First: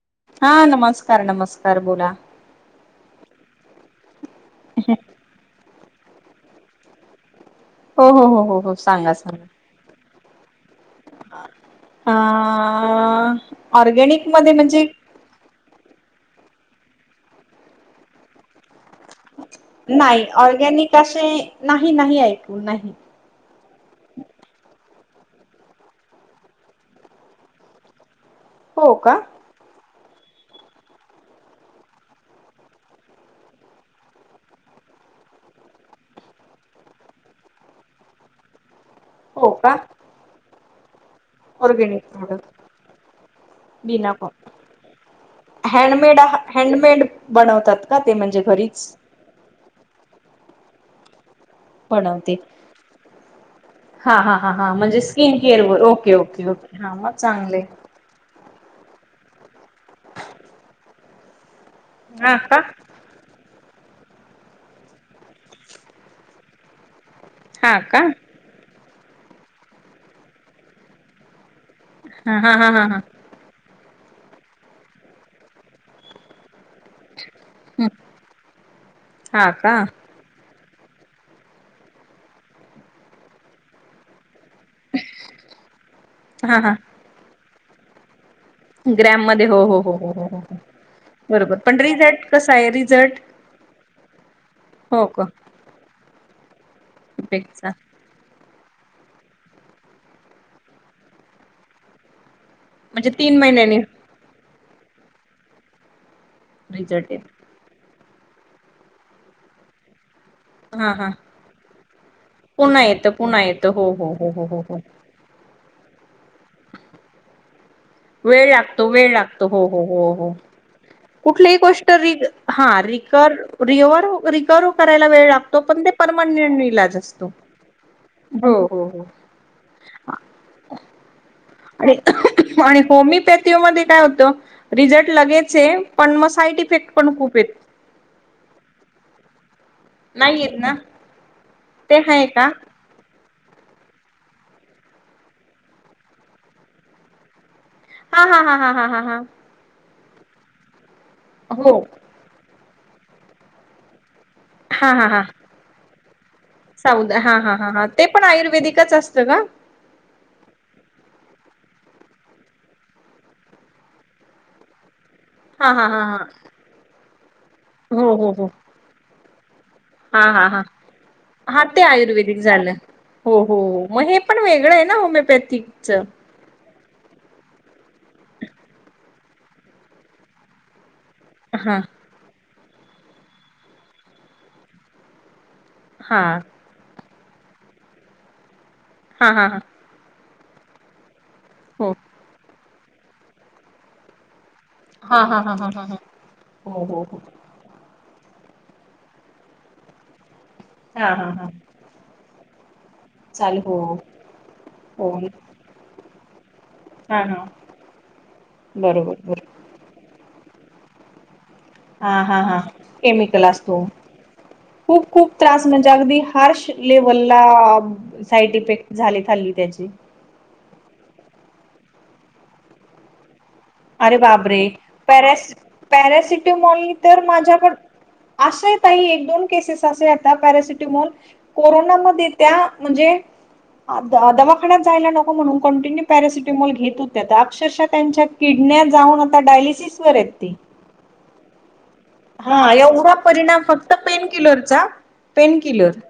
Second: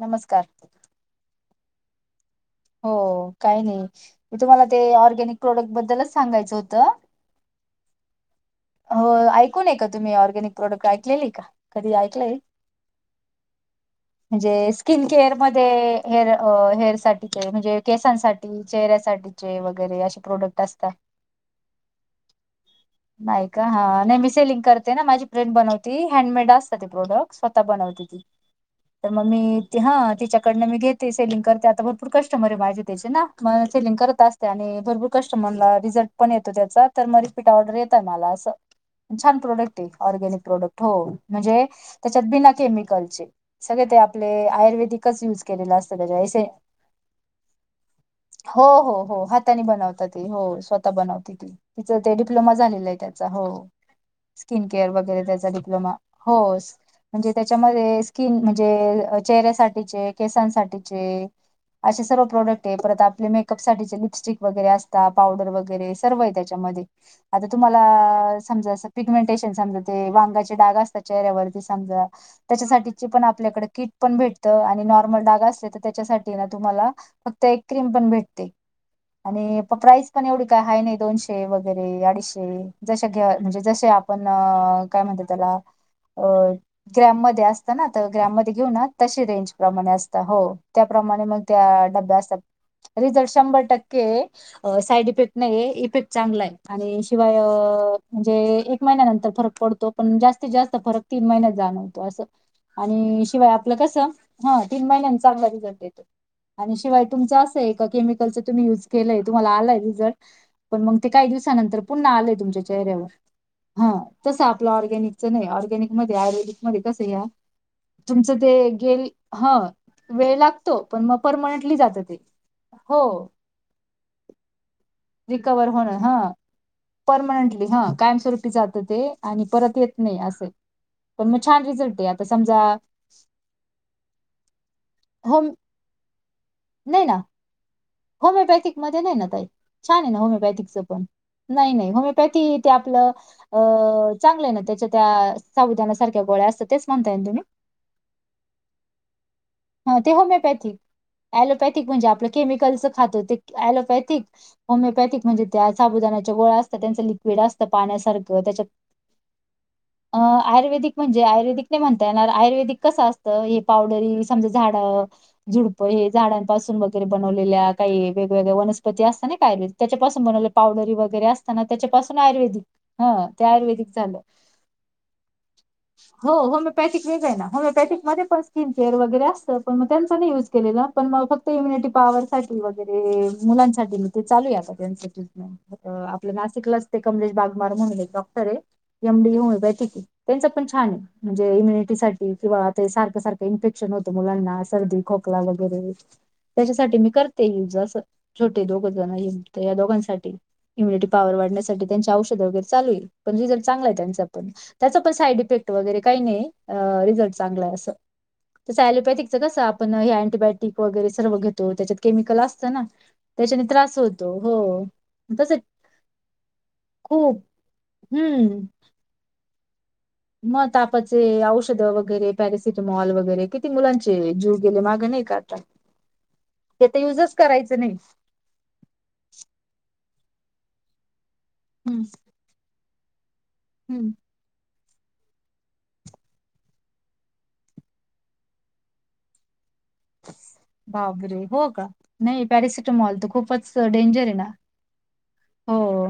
नमस्कार हा नमस्कार नमस्कार बोला हो काही नाहीी तुम्हाला ते ऑर्गॅनिक प्रोडक्ट बद्दलच सांगायचं होतं हो हो हो हो हो सांगा हो सांगा. ऐकून आहे का तुम्ही ऑरर्गॅनिक? प्रोडक्ट ऐकलेली का? कधी अ ऐकलय ऑर्गॅनिक मध्ये म्हणजे स्किन केअर मध्ये हेर हेर साठीचे ते म्हणजे केसांसाठी चेहऱ्यासाठी नाही ऑरर्गॅनिक अशे नाही नाही ऐकू नाही नाही का हा नाही मी सेलिंग करते ना माझी फ्रेंड बनवती हँडमेड असतात ती प्रोडक्ट स्वतः बनवते हो तर का? मंग मी हा तीच्याकडनं मी घेते सेलिंग करते आता भरपूर कस्टमर आहे माझे त्याचे ना म सेलिंग करत असते. त्या आणि भरपूर कस्टमरला रिझल्ट पण येतो त्याचा तर मग रिपीट ऑर्डर येत मला असं छान हो का प्रोडक्ट आहे ऑर्गॅनिक प्रोडक्ट हो म्हणजे ऑर्गॅनिक त्याच्यात प्रोडक्ट बिना केमिकलचे सगळे ते बिना आपले प आयुर्वेदिकच युज हाताने च हँडमेड केलेल हँडमेड बनवतात का ते म्हणजे हो घरीच ही हो बनव हो स्वतः बनव त ति ते बनवते. डिप्लोमा झाली त्याचा हो हा हा हा स्किन हा केअर म्हणजे वगैरे स्किन त्याचा केअर वर डिप्लोमा ओके हो ओके ओके हा मग म्हणजे त्याच्या चांगले. मध्ये स्किन म्हणजे चेहऱ्यासाठीचे केसांसाठीचे असे सर्व हा का प्रोडक्ट आहे परत आपले मे कप साठीचे लिपस्टिक वगैरे असत पावडर वगैरे सर्व आहे त्याच्यामध्ये आता हा तुम्हाला का समजा असं पिग्मेंटेशन समजा ते वांग डाग असत चेह्यावरती सा हा हा हा हा हा. त्याच्यासाठी पण आपल्याकडे कि पण भेटत आणि नॉर्मल डाग असले तर त्याच्यासाठी ना तुम्हाला फक्त एक क्रीम पण भेटते हा आणि का प्राईस पण एवढी काय हाय नाही दोनशे वगैरे अडीचशे ज घे म्हणजे जसे आपण अ काय म्हणत त्याला अ हा हा ग्रॅममध्येध्ये असत ना तर ग्राममध्ये घेऊ ना तशी रेंज प्रमाणे असतात हो त्याप्रमाणे मग बरोबर पण त्या डब्या रिझल्ट असतात कसा आहे रिझल्ट शंभर टक्के हो साईड का इफेक्ट नाही इफेक्ट चांगला आहे आणि शिवाय इफेक्टचा म्हणजे एक महिन्यानंतर फरक पडतो पण जास्तीत जास्त फरक तीन महिन्यात जाणवतो असं म्हणजे आणि तीन शिवाय आपलं महिन्यानी कसं हा तीन महिन्यां चांगला रिझल्ट देतो आणि शिवाय रिझल्ट तुमचं येत असं केम ण काव हा हा आ पुन्हा येतं पुन्हा येतं हो हो हो हो तच्या हो हो चे्या निक मध्ये आयुर्िक म कं या तुमचं वेळ ते लागतो गेल वेळ लागतो ह हो हो हो हो वेळ लागतो पण मग कुठलीही परमनंटली गोष्ट जात रि ते हा हो रिक रि रिकर करायला वेळ लागतो रिकवर पण होणं हा परनंट इ असतो परमनंटली हा कायमस्वरूपी जातं ते आणि परत येत नाही असे पण मछान आणि आणि होमिओपॅथी मध्ये काय होतं रिझल्ट होम लगेच पण म सायट फेट नाही ना पण खूपेत होमिओपॅथिक मध्ये नाही ना छान आहे ना नाही येत होमिओपॅथिक ना च पण नाही नाही ते आहे का होमिओपॅथी ते आप चांगलं ना त्याच्या त्या साधना सारख्या गोळ्या असत तेच म्हणता ये तुम्ही हा हा हा ह हा हा हा ह ते होमिओपॅथिक हो लोपॅथिक म्हणजे आपलं केमिकलच खातो ते लोपॅथिक हा हा होमिओपॅथिक हा म्हणज त्या साबुदानाच्या गोळा त्यांचं साऊद हा लिक्विड हा असतं हा हा ते पण पाण्यासारखं त्याच्यात आयुर्वेदिकच असतं का? आयुर्वेदिक म्हणजे आयुर्वेदिक नाही म्हणता येणार आयुर्वेदिक कसं असतं हे पावडरी समज झाड हा झुडप हा हा हे हा झाडांपासून वगैरे बनवलेल्या काही हो हो हो वेगवेगळ्या व ते असता नाही काय र हा त्याच्यापासून बनवले हा हा पावडरी वगैरे असताना हा ते त्याच्यापासून आयुर्वेदिक झालं. ह हो ते हो हो आयुर्वेदिक मग हे झालं पण वेगळं आहे ना होमिओपॅथिक च होमिपथ वेगं ना होमिोपॅथिक मध्ये पणकिन केअर वैरे अस प मग त्यांच नाही यज केले पणग फक्त हा इम्युनिटी पॉवर वगैरे मुलांसाठी ते चालू आहे का त्यां हा आप नाशिकला ते कमलेश बागमार म्हण एक डॉक्टर आहे एम हा डी हा होल हा बैठकी त्यांच पण छान आहे म्हणजे हो इम्युनिटी साठी किंवा ते सारखं सारखं इन्फेक्शन होतं मुलांना सर्दी हा खोकला हा हा हा हा वगैरे हा हो त्याच्यासाठी हो मी हो करते युज अस छोटे दोघ जण युक्त या दोघांसाठी इम्युनिटी हा हा पॉवर हा वाढण्यासाठीच्या औषध वगैरे चालू आहेल पण चालू रिझल्ट हो चांगला आहे त्यांचा पण त्याच पण हो साईड इफेक्ट वगैरे काही नाही हा रिझल्ट हा चांगलं आहे असं तस बरोबर लोपॅथिक चं बरोबर कं आपण हे अँटीबायोटिक वगैरे सर्व घेत हा हा हा केमिकल अस असतो त्रास होतो हो खूप खूप तसं त्रास म्हणजे अगदी हार लेव्हलला खूप साइड हम्म. इफेक्ट झाले ली त्याचे मग तापाचे औषध वगैरे पॅरेसिटमॉल वगैरे मुलांचे अरे जीव बाबरे गेले मागं नाही का पॅरस आता. ते पॅरासिटेमॉल तर युजच माझ्याकड करायचं नाही असे काही एक दोन केसेस असे यता पॅरासिटीमोल हम्म कोरोनामध्ये त्या म्हणजे हम्म दमा आकडात जायला नको म्हणून कॉंटिन्यू पॅरसिटमॉल घेत होत्या तर अक्षरश त्यांच्या किडण्या जाऊन आता डायलिसिस वर आहेत ते बाबरे हो का नाही हा एवढा पॅरासिटामॉल तर परिणाम खूपच फक्त डेंजर आहे ना पेनकिलरचा पेनकिलर हो.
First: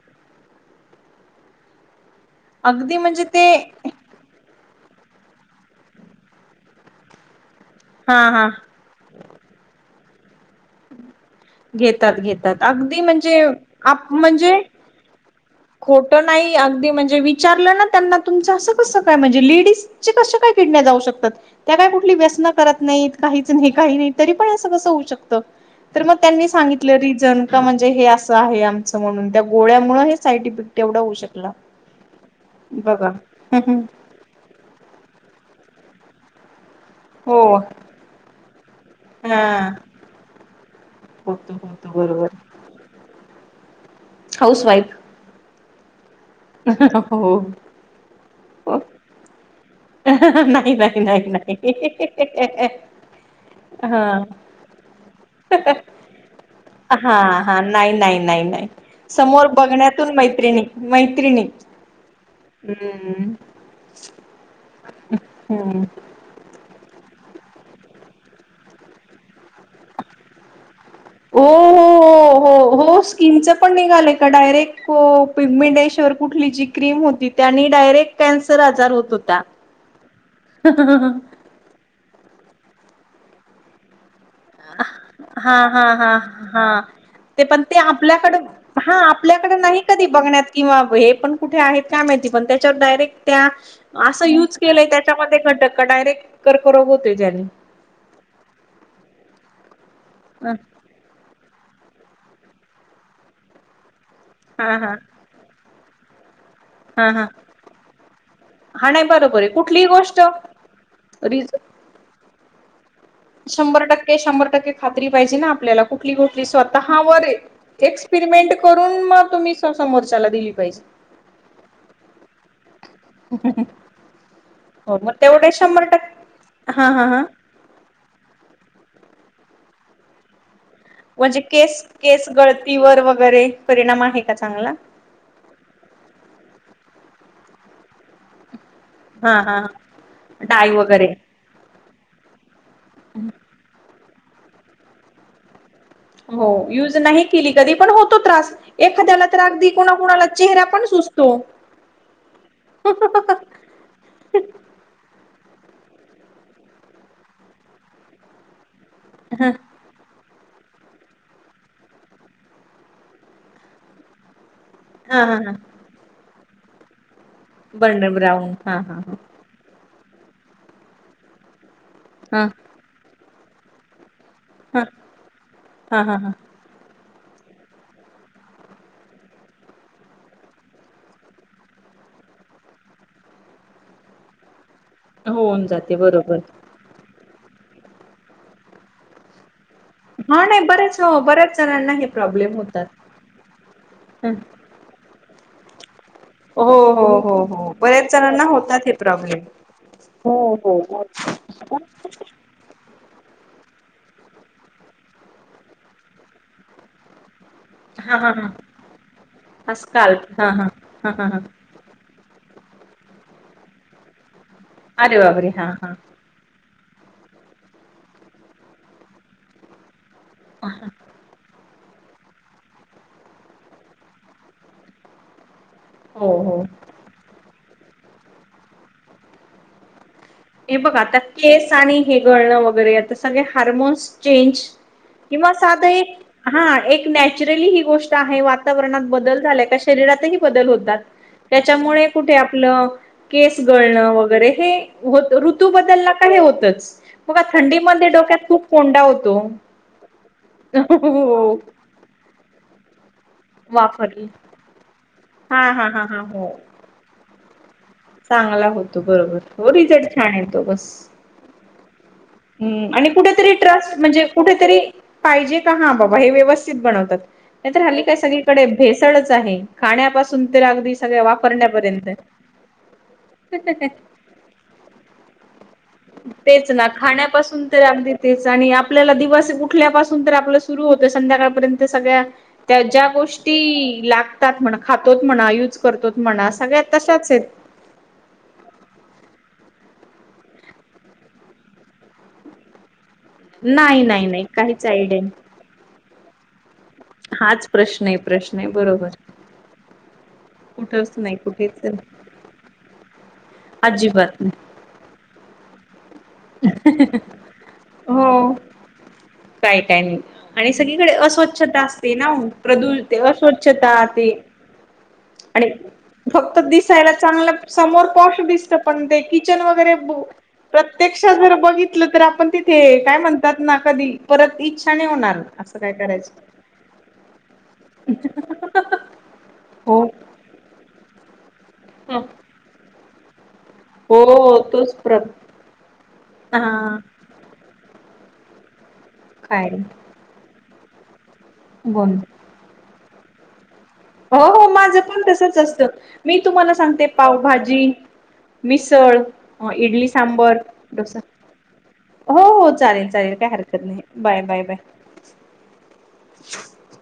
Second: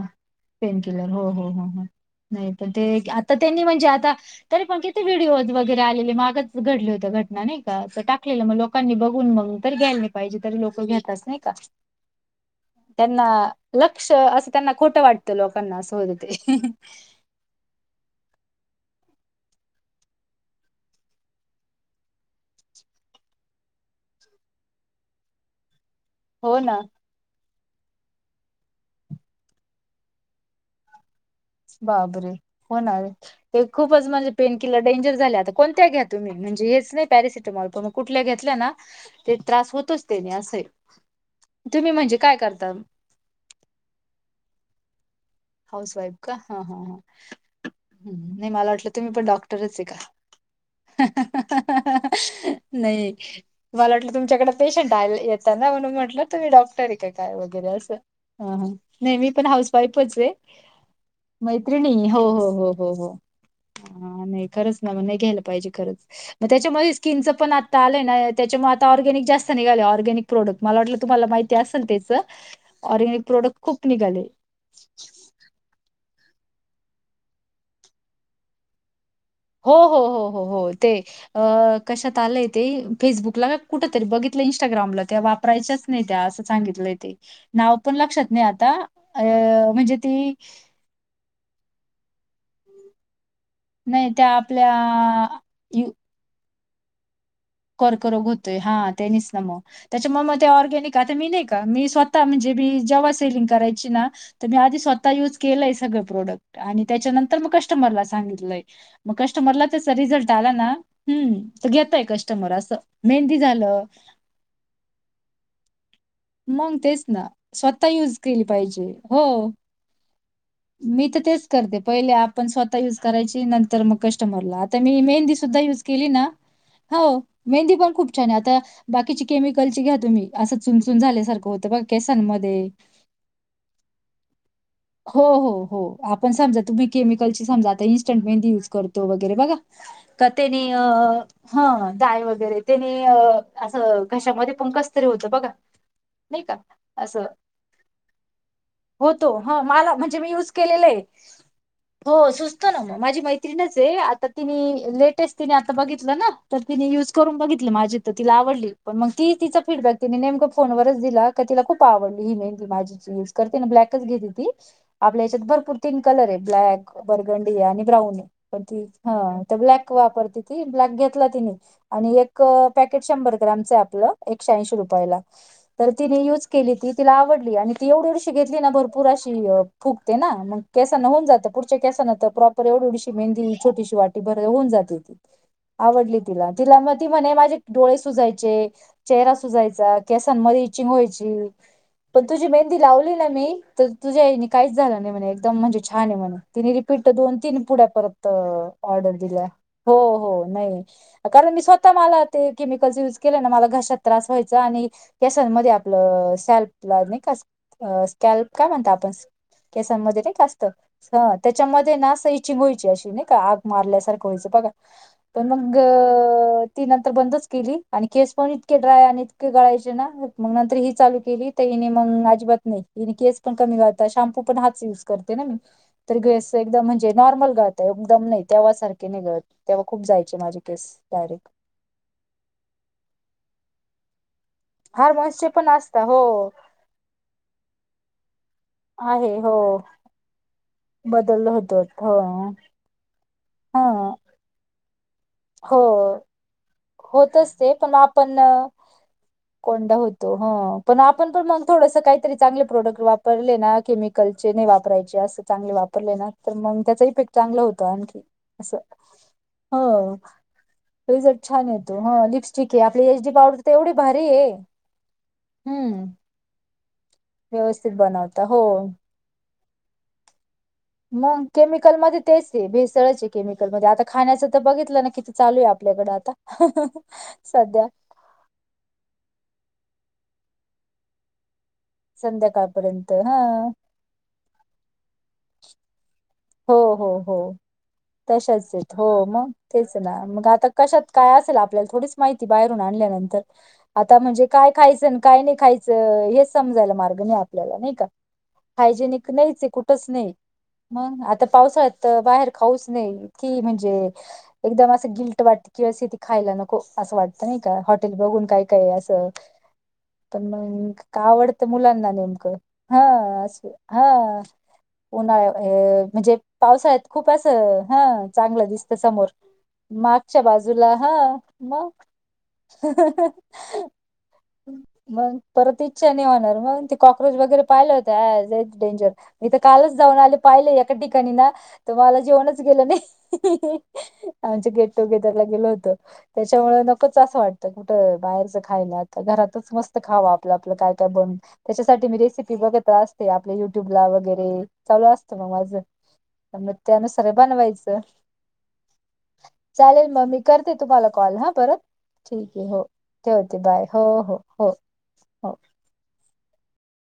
पेन किलर हो हो हो हो नाही पण ते अगदी म्हणजे आता ते त्यांनी म्हणजे आता तरी पग तिे व्हिडिओज वगैरे आलेले म मागच घडले हों घटना नाही का हा टाकलेलं हा मग लोकांनी बघून बघून तर ग्यायला नाही पाहिजे तरी लक घ नाही का घेतात घेतात अगदी त्यांना म्हणजे लक्ष आप असं म्हणजे त्यांना खोटं वाटतं लोकांना असं होत खोटं ते नाही अगदी म्हणजे विचारलं ना त्यांना तुमच असं कस काय म्हणजे, लेडीज चे कस काय किडण्या जाऊ शकतात. त्या काय कुठली व्यसन करत नाहीत, काहीच नाही काही नाही, तरी पण असं कसं होऊ शकत. तर मग त्यांनी हो ना सांगितलं रिझन का म्हणजे हे असं आहे आमचं म्हणून त्या गोळ्यामुळे हे साईड इफेक्ट तेवढा होऊ शकला. बाबरे! होणार बघा ते खूपच म्हणजे, पेनकिलर डेंजर झाल्या आता कोणत्या घ्या तुम्ही म्हणजे हेच नाही हो पॅरसिटमॉल पण कुठल्या घेतल्या ना ते हा त्रास होतोच त्यानी असंय. होतो तुम्ही होतो म्हणजे बरोबर काय करता? हाऊसवाईफ. हाऊसवाईफ. [inaudible] हो. हम्म नाही मला वाटलं तुम्ही पण डॉक्टरचये का? नाही [inaudible] नाही नाही नाही नाही मला वाटलं हा तुमच्याकडे पेशंट आल- येत त-म्हणून म्हटलं तुम्ही डॉक्टर आहे का हा काय हा वगैरे नाही असं, नाही नाही नाही हं-हं नाही मी पण हाऊसवाईफच आहे. मै मैत्रिणी हो- हो- हो- हो- हो हा नाही खरंच ना म्हण नाही घ्यायला पाहिजे हम्म खरंच. मग त्याच्यामध्ये स्किनचं पण आत्ता आलंय नाही त्याच्यामुळे आता ऑरगॅनिक जास्त निघालेय ऑरगॅनिक. प्रोडक्ट मला वाटलं तुम्हाला ओ माहिती असेल त्याच हो हो ऑरगॅनिक प्रोडक्ट खूप निघाले. पिगमिडेशवर कुठली जी क्रीम होती, त्यानी डायरेक्ट कॅन्सर आजार होत होता. हो -हो -हो -हो -हो ते अ कशात आलंय ते फेसबुकला. कुठ तरी बघितलं इंस्टाग्रामला त्या हा वापरायच्याच हा नाही हा त्या असं सांगितलंय ते नाव पण लक्षात नाही आ हा आपल्याकड नाही कधी बघण्यात किंवा हे पण कुठे आहेत काय माहिती पण त्याच्यात डायरेक्ट त्या नाही असं त्या युज आपल्या केलंय त्याच्यामध्ये घटक डायरेक्ट कर्करोग होतोय ज्यानी. कोर्करोग होतोय हा तेनीच ना मग त्याच्यामुळे मग ते ऑरगॅनिक का ते मी नाही का मी स्वतः म्हणजे मी जेव्हा सेलिंग करायची ना मी आध हा हा स्वतः यूज केलंय सगळं प्रोडक्ट आणि हा हा त्याच्यानंतर मग कस्टमरला सांगितलंय. हा नाही मग बरोबर आहे कस्टमरला कुठलीही त्याचा गोष्ट रिझल्ट आला ना, हम्म रिज तर घेतय कस्टमर असं. मेहंदी झालं शंभर टक्के- शंभर टक्के खात्री पाहिजे ना आपल्याला कुठली -कुठली मग तेच स्वतःवर ना स्वतः युज केली एक्सपेरिमेंट पाहिजे करून हो मग तुम्ही स-समोरच्याला दिली पाहिजे मी तर तेच करते, पहिले आप पण स्वतः युज करायची नंतर मग कस्टमरला आता हो मी मग मेहंदी तेवढे सुद्धा युज शंभर केली ना. टक्के हा हो -हा -हा. मेहंदी पण खूप छान आहे, आता बाकीची केमिकल ची घ्या तुम्ही असं चूनचून म्हणजे केस -केस गळतीवर वगैरे परिणाम आहे का चांगला? हो- हो- हो आपण समजा तुम्ही केमिकल ची समजा आता इन्स्टंट मेहंदी यूज करतो हा वगैरे बघा, हा का तेनी डाय वगैरे हा डाय वगैरे त्यानी असं घशामध्ये पण कस तरी होतं बघा. नाही हो का युज नाही असं केली कधी, पण होतो त्रास एखाद्याला होतो हा अगदी मला म्हणजे कोणाकोणाला मी युज चेहऱ्या पण केलेलं आहे सुज तो. हो सुचत ना मग माझी मैत्रीणच ए आता तिने लेटेस्ट तिने आता बघितलं ना तर तिने युज करून बघितलं माझी तर तिला आवडली. पण मग ती हा तिचा फीडबॅक तिने नेमकं फोनवरच दिला का तिला खूप आवडली ही मेहंदी माझी युज करते ना ब्लॅकच घेते ती. आपल्या हा हेच्यात हा भरपूर तीन कलर आहे ब्लॅक, बरगंडी आणि बर्नर ब्राऊन आहे पण हा ती हा ह ब्लॅक वापरते ती ब्लॅक घेतला तिने आणि एक हा पॅकेट शंभर ग्रॅमचाय आपलं. एकशे ऐंशी हा रुपयाला तर हा हा तिने हा युज केली ती तिला आवडली आणि ती एवढी- एवढशी घेतली ना भरपूर अशी फुकते ना मग. केसांना होऊन जातं पुढच्या केसांना तर प्रॉपर एवढ- एवढीशी मेहंदी छोटशी वाटीभर होऊन जात. होऊन जाते आवडली बरोबर. तला तिला म म्हणे माझे डोळे सुजायचे चेहरा सुजायचा. हा केसांमध्ये नाही हचिंग बरेच हो वयची बऱ्याच जणांना हे पण तुझी प्रॉब्लेम मेहंदी होतात. लावली ना मी तर तुझ्याई काहीच झालं नाही म्हणे एकदम म्हणजे छान आहे म्हणे. हो तिने हो रिपीट हो दोन तीन हो पुढ्या बऱ्याच परत जणांना होतात हे ऑर्डर प्रॉब्लेम. दिल्या हो हो नाही. कारण मी स्वतः मला ते केमिकल् युज केले ना मला घशात त्रास व्हायचा आणि या स मध्ये आपलं सॅल्प ला नाही का? अ हा हा स्कॅल्प हा काय म्हणत आपण हा केसांमध्ये नाही स्काल्प हा कास्त हा हा हा ह हा त्याच्यामध्ये ना. वयची अशी नाही का आग मारल्यासारख व्हायच बघा अरे पण बाबरे हा मग हा. ती नंतर बंदच केली आणि खेस पण इतके ड्राय आणि इतके गळायचे ना मग नंतर ही चालू केली. ने मग अजिबात नाहीने केस पण कमी गालता शॅम्पू पण हातच युज करते ना मी तर हो गस हो. एकदम म्हणजे नॉर्मल गळत आहे एकदम नाही तेवसारखे नाही गळत. तेव्हा खूप जायचे माझे हे केस बघ आता डायरेक्ट. केस आणि हे गळणं वगैरे सगळे हार्मोन्स चेंज हार्मोन्सचे किंवा पण साध असता एक हो हा एक न. नॅचरली ही गोष्ट आहे वातावरणात आहे बदल हो झालाय का शरीरातही बदल होत. बदललं होत त्याच्यामुळे हो कुठे आपलं. केस ह गळणं वगैरे हे होत ऋतू हो बदलला का हे होतच. बघा होतच ते पण थंडीमध्ये आपण डोक्यात खूप कोंडा होतो. कोंड होतो ह पण आपण पण हो मग थोडस काही तरी चांगले प्रोडक्ट वापरले ना वापरली केमिकलचे नाही वापरायचे असं हा चांगले हा हा वापरले हा ना हो. तर मग त्याचा इफेक्ट चांगलं होतं आण. चांगला होतो बरोबर हो रिझल्ट छान येतो बस. रिझल्ट छान येतो हा. हम् आणि कुठेतरी ट्रस्ट म्हणजे कुठेतरी पाहिजे का हा हम्म बाबा हे व्यवस्थित बनवतात. नाही तरर व्यवस्थित हल्ली काय बनवता हो सगळीकडे भेसळच आहे खाण्यापासून तर अगदी सगळ्या मग केमिकल वापरण्यापर्यंत. मध्ये तेच आहे भेसळच आहे केमिकलमध्येध्ये आता खाण्याच तर बघितलं ना किती चालू आहे आपल्याकडें आता तेेचना खा. खाण्यापासून तर सध्या अदी तेच आणि आपल्याला दिवस उठल्यापासून तर आपलं सुरू होतोय संध्याकाळपर्यंत सगळ्या त्या ज्या संध्याकाळपर्यंत हा गोष्टी ला. खात म्हणा खातोच म्हणा यूज करतोच म्हणा हो सगळ्यात हो तशाच आहेत. हो तशाच य हो मग तेच ना मग आता कशात काय असेल आपल्याला थोडीच माहिती बाहेरून आणल्यानंतर नाही आता नाही नाही म्हणजे काय काहीच खायचं आयडिया काय नाही खायचं हेच समजायला म् नाही आपल्या हाच नाही का प्रश्न आहे प्रश्न आहे हायजेनिक नाहीच कुठच नाही. कुठंच मग नाही. आता कुठेच पावसाळ्यात नाही तर बाहेर खाऊच नाहीी म्हणजे अजिबात नाही. एकदम असं गिल्ट वाट. किंवा असिती खायला नको असं वाटतं नाही का हॉटेल बघून हो. काय काय असं. काय काय नाही पण आणि म सगळीकडे का आवडतं अस्वच्छता मुलांना असते ना नेमकं प्रदू हा ते असं अस्वच्छता हा. ते उना आणि अ. म्हणजे फक्त पावसाळ्यात दिसायला खूप चांगलं असं हा समोर पॉश चांगलं दिसत दिसतं पण ते समोर. किचन वगैरे मागच्या बाजूला प्रत्यक्षात हा जर मग बघितलं तर आपण तिथे काय म्हणतात ना कधी परत इच्छा. नाही मग होणार असं परत काय इच्छा नाही करायचं होणार मग ते कॉक्रोच वगैरे पाहिलं होत्या डेंजर मी तर कालच हो जाऊन आले पाहिले एका ठिकाणी ना तर मला जेवणच गेलं नाही. हो आमच्या गेट तोच प्र टुगेदरला गेलो होत त्याच्यामुळे हा नको. असं वाटत कुठं बाहेरच खायला आ काय घरातच मस्त खावा आपलं आपलं काय काय बन त्याच्यासाठी बोल मी रेसिपी बघित असते आपले युट्यूब ला हो वगैरे हो माझं चालू पण असतं मग तसच माझं. मी मग तुम्हाला सांगते त्यानुसार पावभाजी बनवायचं. मिसळ इडली चालेल मग मी सांबर करते तुम्हाला डोसा कॉल हा परत ठीक आहे हो चालेल चालेल काय ठेवते हरकत बाय नाही हो हो बाय बाय हो बाय हो.